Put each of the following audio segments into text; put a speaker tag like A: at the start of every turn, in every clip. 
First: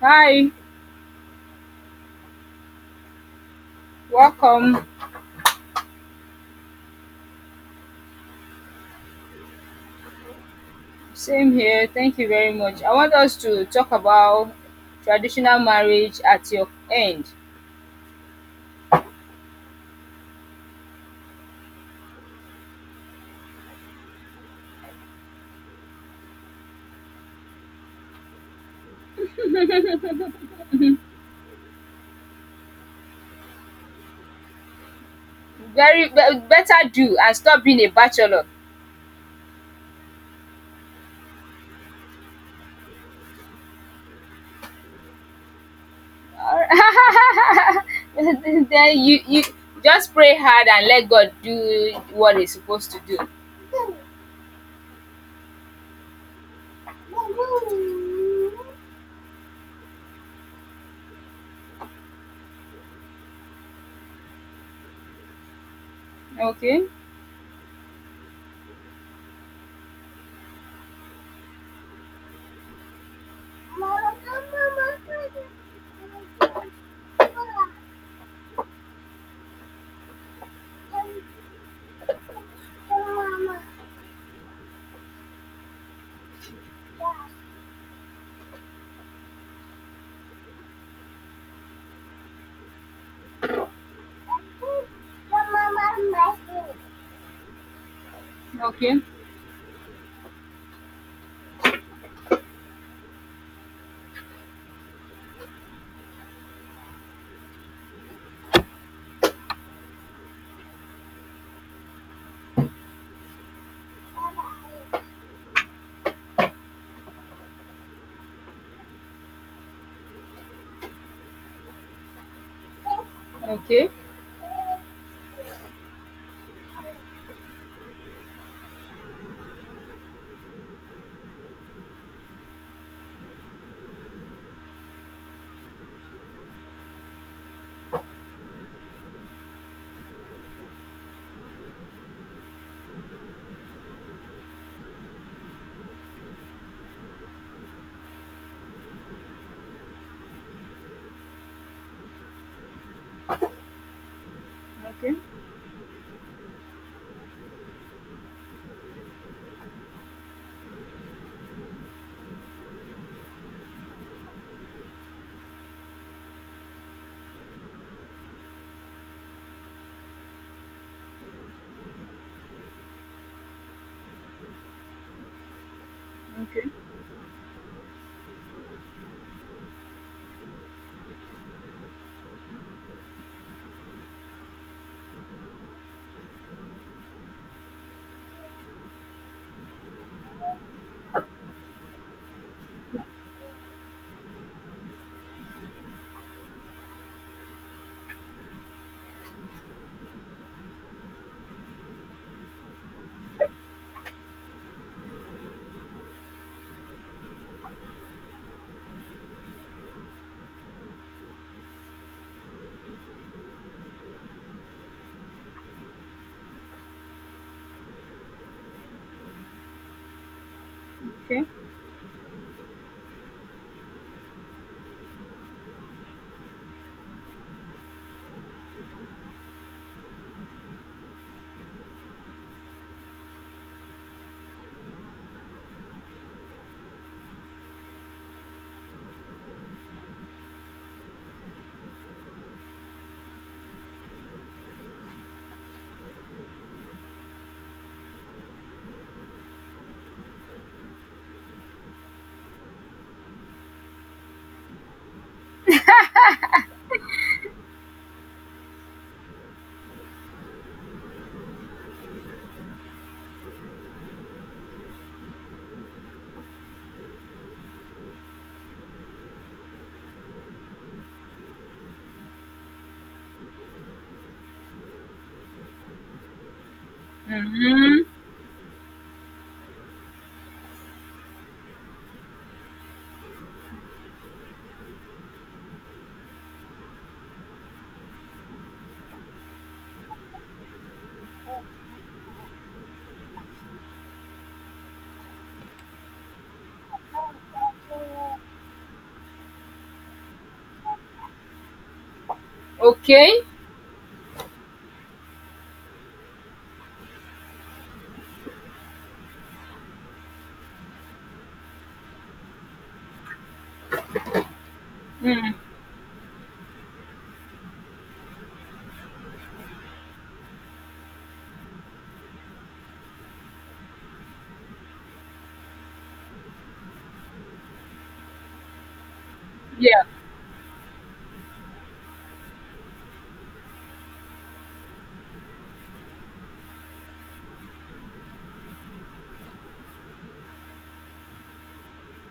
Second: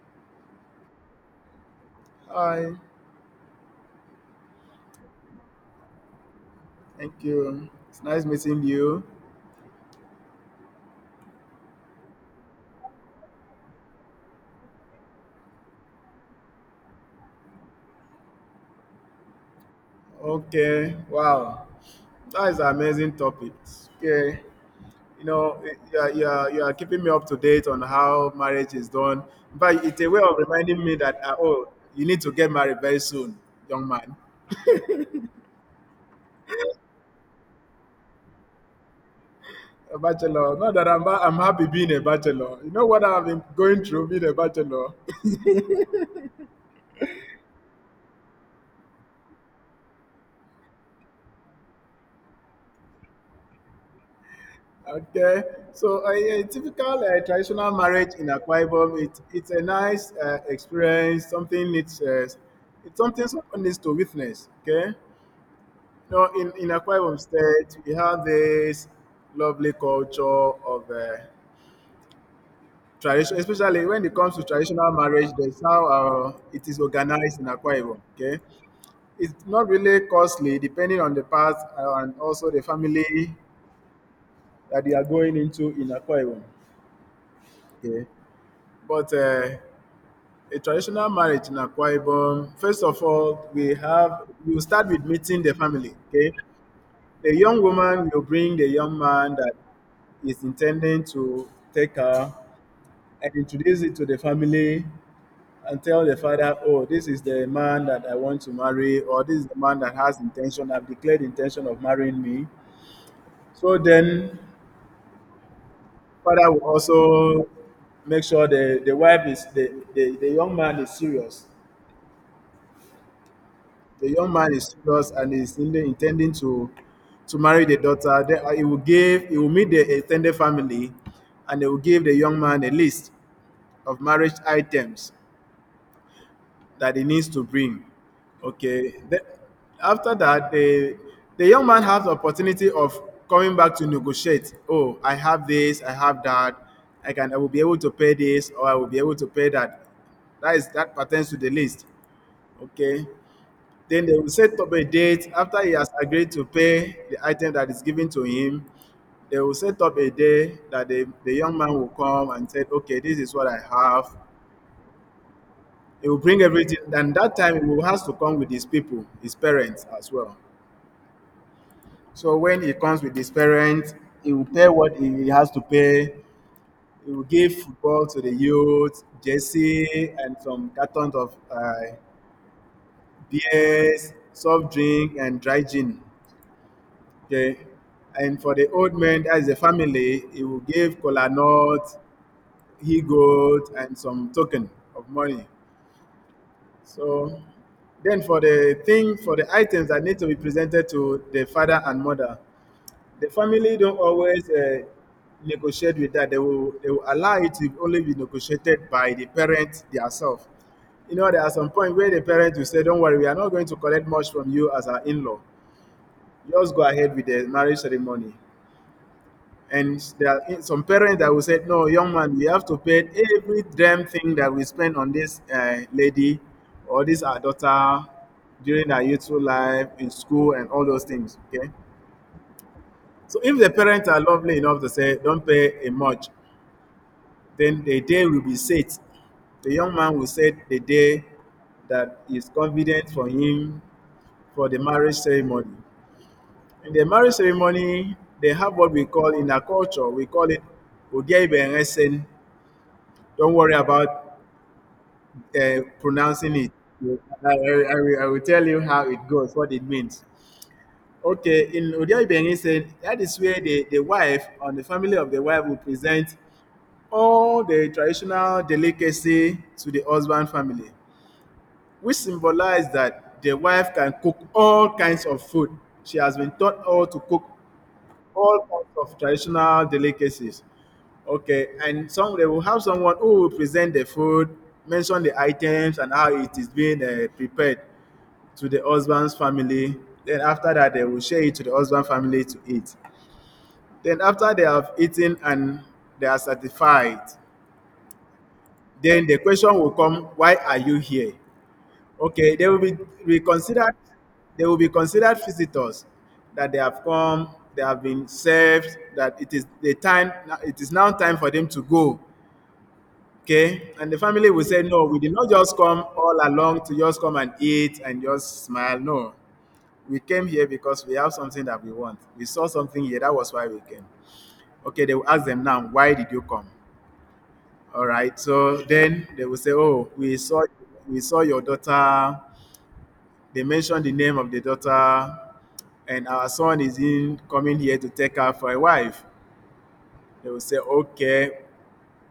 A: Hi,
B: Hi,
A: welcome.
B: thank you. It's nice meeting you.
A: Same here. Thank you very much. I want us to talk about traditional marriage at your end.
B: Okay, wow, that is an amazing topic. Okay, you know, you are keeping me up to date on how marriage is done. But it's a way of reminding me that, oh, you need to get married very soon, young man.
A: Better do and stop being a bachelor.
B: A bachelor. Not that I'm happy being a bachelor. You know what I've been going through being a bachelor?
A: Alright. Then you just pray hard and let God do what He's supposed to do.
B: Okay, so a typical traditional marriage in Akwa Ibom, it's a nice experience. It's something someone needs to witness. Okay, you know, in
A: Okay.
B: Akwa Ibom State, we have this lovely culture of tradition, especially when it comes to traditional marriage. That's how it is organized in Akwa Ibom. Okay, it's not really costly, depending on the path and also the family that they are going into in Akwa Ibom. Okay. But a traditional marriage in Akwa Ibom, first of all, we have you start with meeting the family. Okay, the young woman will bring the young
A: Okay.
B: man that is intending to take her and introduce it to the family and tell the father, oh, this is the man that I want to marry, or this is the man that has intention, I've declared intention of marrying me. So then father will also make sure the young man is serious.
A: Okay.
B: The young man is serious and is intending to marry the daughter. Then he will meet the extended family, and they will give the young man a list of marriage items that he needs to bring. Okay. Then after that, the young man has the opportunity of coming back to negotiate. Oh, I have this, I have that. I will be able to pay this or I will be able to pay that. That is that pertains to the list. Okay. Then they will set up a
A: Okay.
B: date after he has agreed to pay the item that is given to him. They will set up a day that the young man will come and say, okay, this is what I have. He will bring everything. And that time he will have to come with his people, his parents as well. So when he comes with his parents, he will pay what he has to pay.
A: Okay.
B: He will give football to the youth, jersey, and some cartons of beers, soft drink, and dry gin. Okay. And for the old man, as a family, he will give kola nut, he goat, and some token of money. So then for the thing, for the items that need to be presented to the father and mother, the family don't always negotiate with that. They will allow it to only be negotiated by the parent themselves. You know, there are some point where the parent will say, don't worry, we are not going to collect much from you as our in-law. Just go ahead with the marriage ceremony. And there are some parents that will
A: Okay.
B: say, "No, young man, we have to pay every damn thing that we spend on this lady or this our daughter during her youthful life in school and all those things." Okay. So if the parents are lovely enough to say, "Don't pay a much," then the day will be set. The young man will set the day that is convenient for him for the marriage ceremony. In the marriage ceremony, they have what we call in our culture, we call it Odia Ibe. Don't worry about pronouncing it. I will tell you how it goes, what it means. Okay, in Odia Ibengi said that is where the wife and the family of the wife will present all the traditional delicacy to the husband family, which symbolize that the wife can cook all kinds of food. She has been taught how to cook
A: Mm-hmm.
B: all kinds of traditional delicacies. Okay, and some they will have someone who will present the food, mention the items and how it is being prepared to the husband's family. Then after that, they will share it to the husband family to eat. Then after they have eaten and they are satisfied, then the question will come, why are you here? Okay, be
A: Okay.
B: considered they will be considered visitors that they have come, they have been served, that it is the time it is now time for them to go. Okay? And the family will say, no, we did not
A: Mm.
B: just come all along to just come and eat and just smile. No. We came here because we have something that we want. We saw something here, that was why we came. Okay, they will ask them now, why did you come? All right. So then they will say,
A: Yeah.
B: oh, we saw your daughter. They mentioned the name of the daughter, and our son is in coming here to take her for a wife. They will say, okay,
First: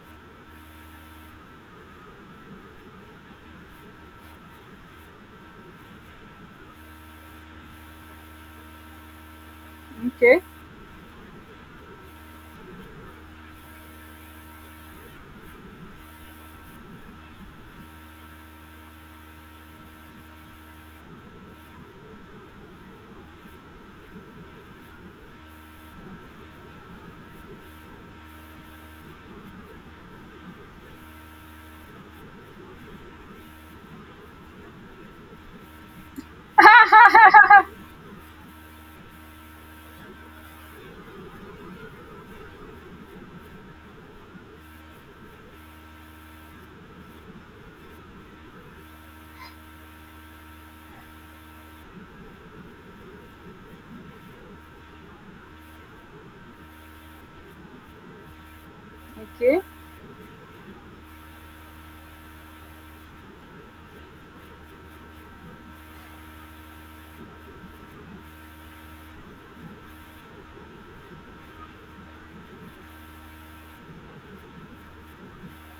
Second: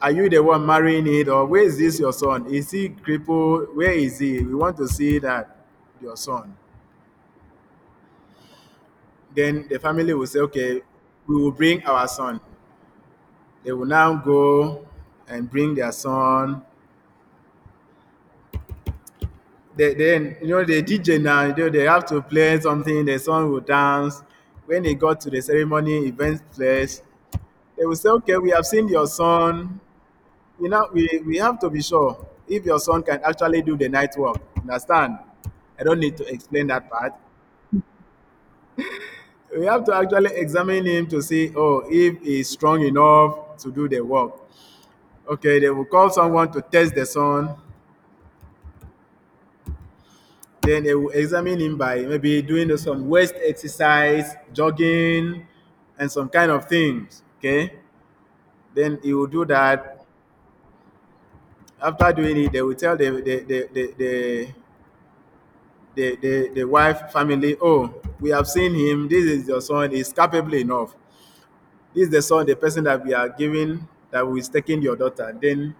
B: are you the one marrying it? Or where is this your son? Is he crippled? Where is he? We want to see that your son. Then the family will say,
A: Okay.
B: okay, we will bring our son. They will now go and bring their son. They, then, you know, the DJ now, you know, they have to play something, the son will dance. When he got to the ceremony event place, they will say, okay, we have seen your son. You know, we have to be sure if your son can actually do the night work. Understand? I don't need to explain that part. We have to actually examine him to see, oh, if he's strong enough to do the work. Okay, they will call someone to test the son. Then they will examine him by maybe doing some waist exercise, jogging, and some kind of things. Okay, then he will do
A: Okay.
B: that. After doing it, they will tell the wife family, oh, we have seen him. This is your son. He's capable enough. This is the son, the person that we are giving, that is taking your daughter. Then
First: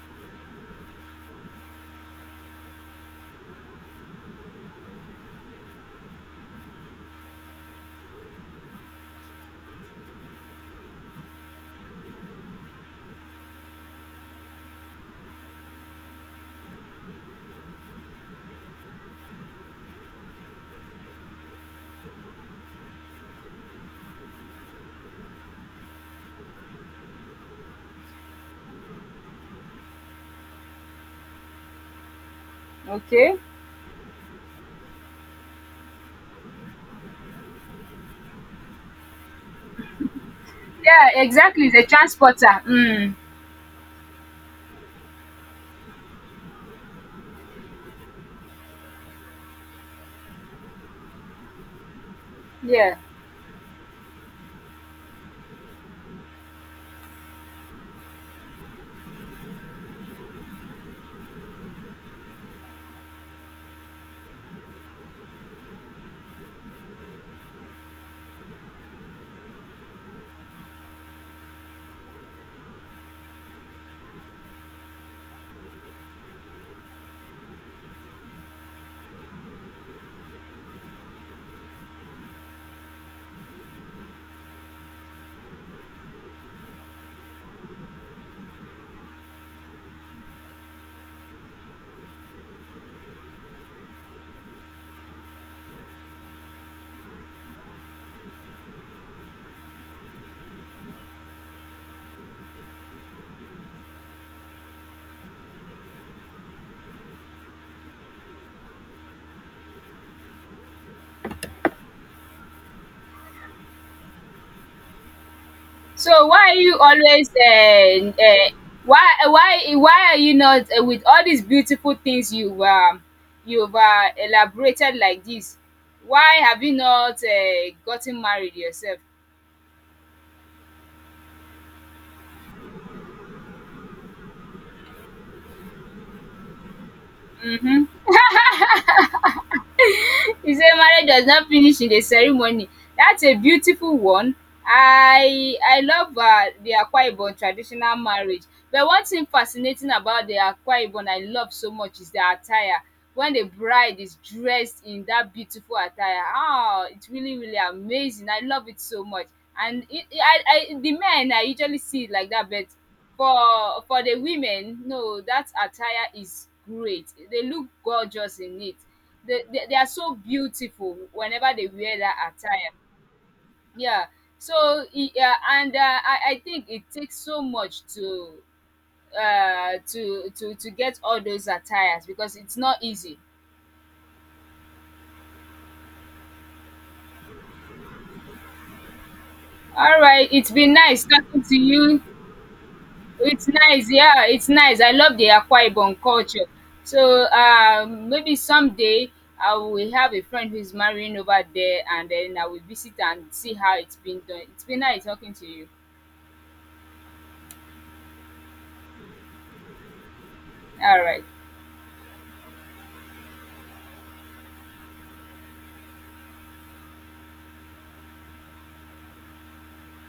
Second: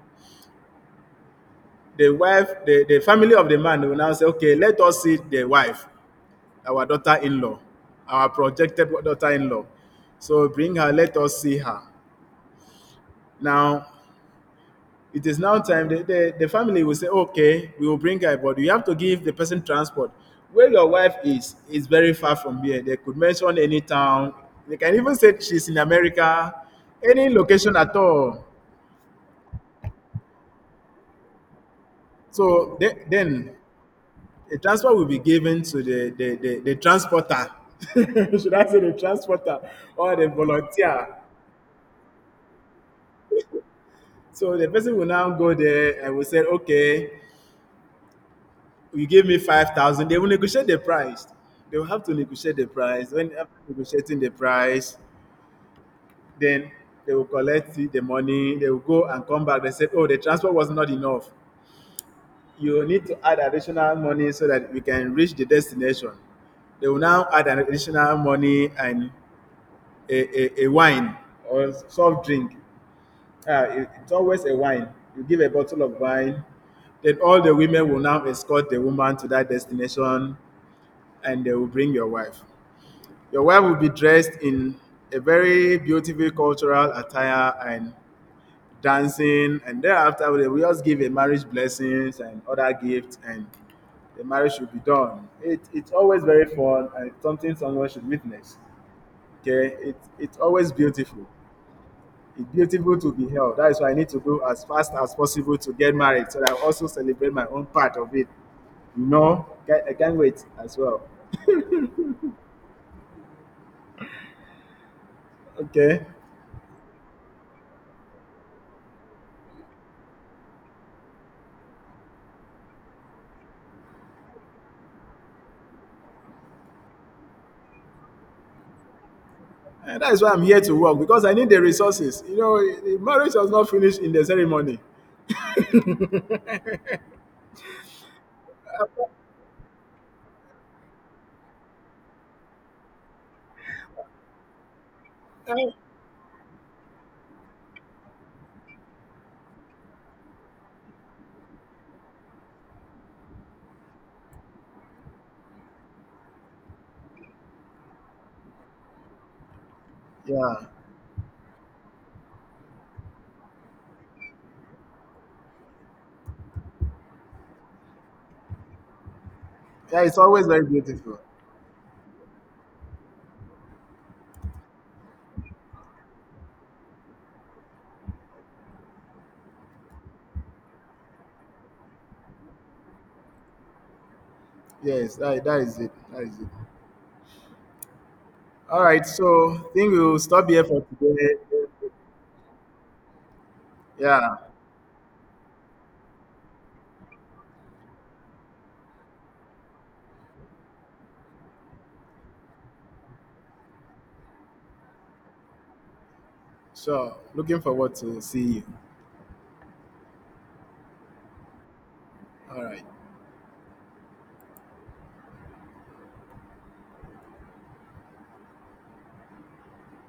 B: the family of the man will now say, okay, let us see the wife, our daughter-in-law, our projected daughter-in-law. So bring her, let us see her. Now, it is now time. The family will say, okay, we will bring her, but you have to give the person transport. Where your wife is very far from here. They could mention any town. They can even say she's in America, any location at all. So the-
A: Okay.
B: then the transport will be given to the transporter. Should I say the transporter or the
A: Yeah.
B: volunteer?
A: Exactly. The transporter. Mm.
B: So the person will now go there and will say, okay, you give me 5,000, they will negotiate the price. They will have to negotiate the
A: Yeah.
B: price. When after negotiating the price, then they will collect the money. They will go and come back. They said, "Oh, the transport was not enough. You need to add additional money so that we can reach the destination." They will now add an additional money and a wine or soft drink. It's always a wine. You give a bottle of wine, then all the women will now escort the woman to that destination and they will bring your wife. Your wife will be dressed in a very beautiful cultural attire and dancing, and thereafter they will just give a marriage blessings and other gifts, and the marriage should be done. It's always very fun and it's something someone should witness. Okay, it's always beautiful. It's beautiful to be held. That is why I need to go as fast as possible to get married so that I also celebrate my own part of it. You know, I can't wait as well. Okay.
A: So why are you always why are you not with all these beautiful things you've elaborated like this? Why have you not gotten married yourself?
B: And that is why I'm here to work because I need the resources. You know, the marriage was not finished in the ceremony.
A: He said marriage does not finish in the ceremony. That's a beautiful one. I
B: Eh,
A: I love the Akwa Ibom traditional marriage. But one thing fascinating about the Akwa Ibom I love so much is the attire. When the bride is dressed in that beautiful attire, ah, it's really amazing. I love it so much. And
B: yeah.
A: the men I usually see it like that, but for the women, no, that attire is great. They look gorgeous in it. They are
B: Yeah,
A: so
B: it's always very
A: beautiful
B: beautiful.
A: whenever they wear that attire. Yeah. So yeah, and I think it takes so much to get all those attires because it's not easy.
B: Yes, that is it. That is it. All right, so I think
A: All
B: we'll
A: right,
B: stop
A: it's
B: here
A: been
B: for
A: nice
B: today.
A: talking to you. It's nice, yeah,
B: Yeah.
A: it's nice. I love the Akwa Ibom culture. So maybe someday I will have a friend who's marrying over there, and then I will visit and see how it's been done. It's been nice talking to you.
B: So looking forward to see you.
A: All right.
B: All right.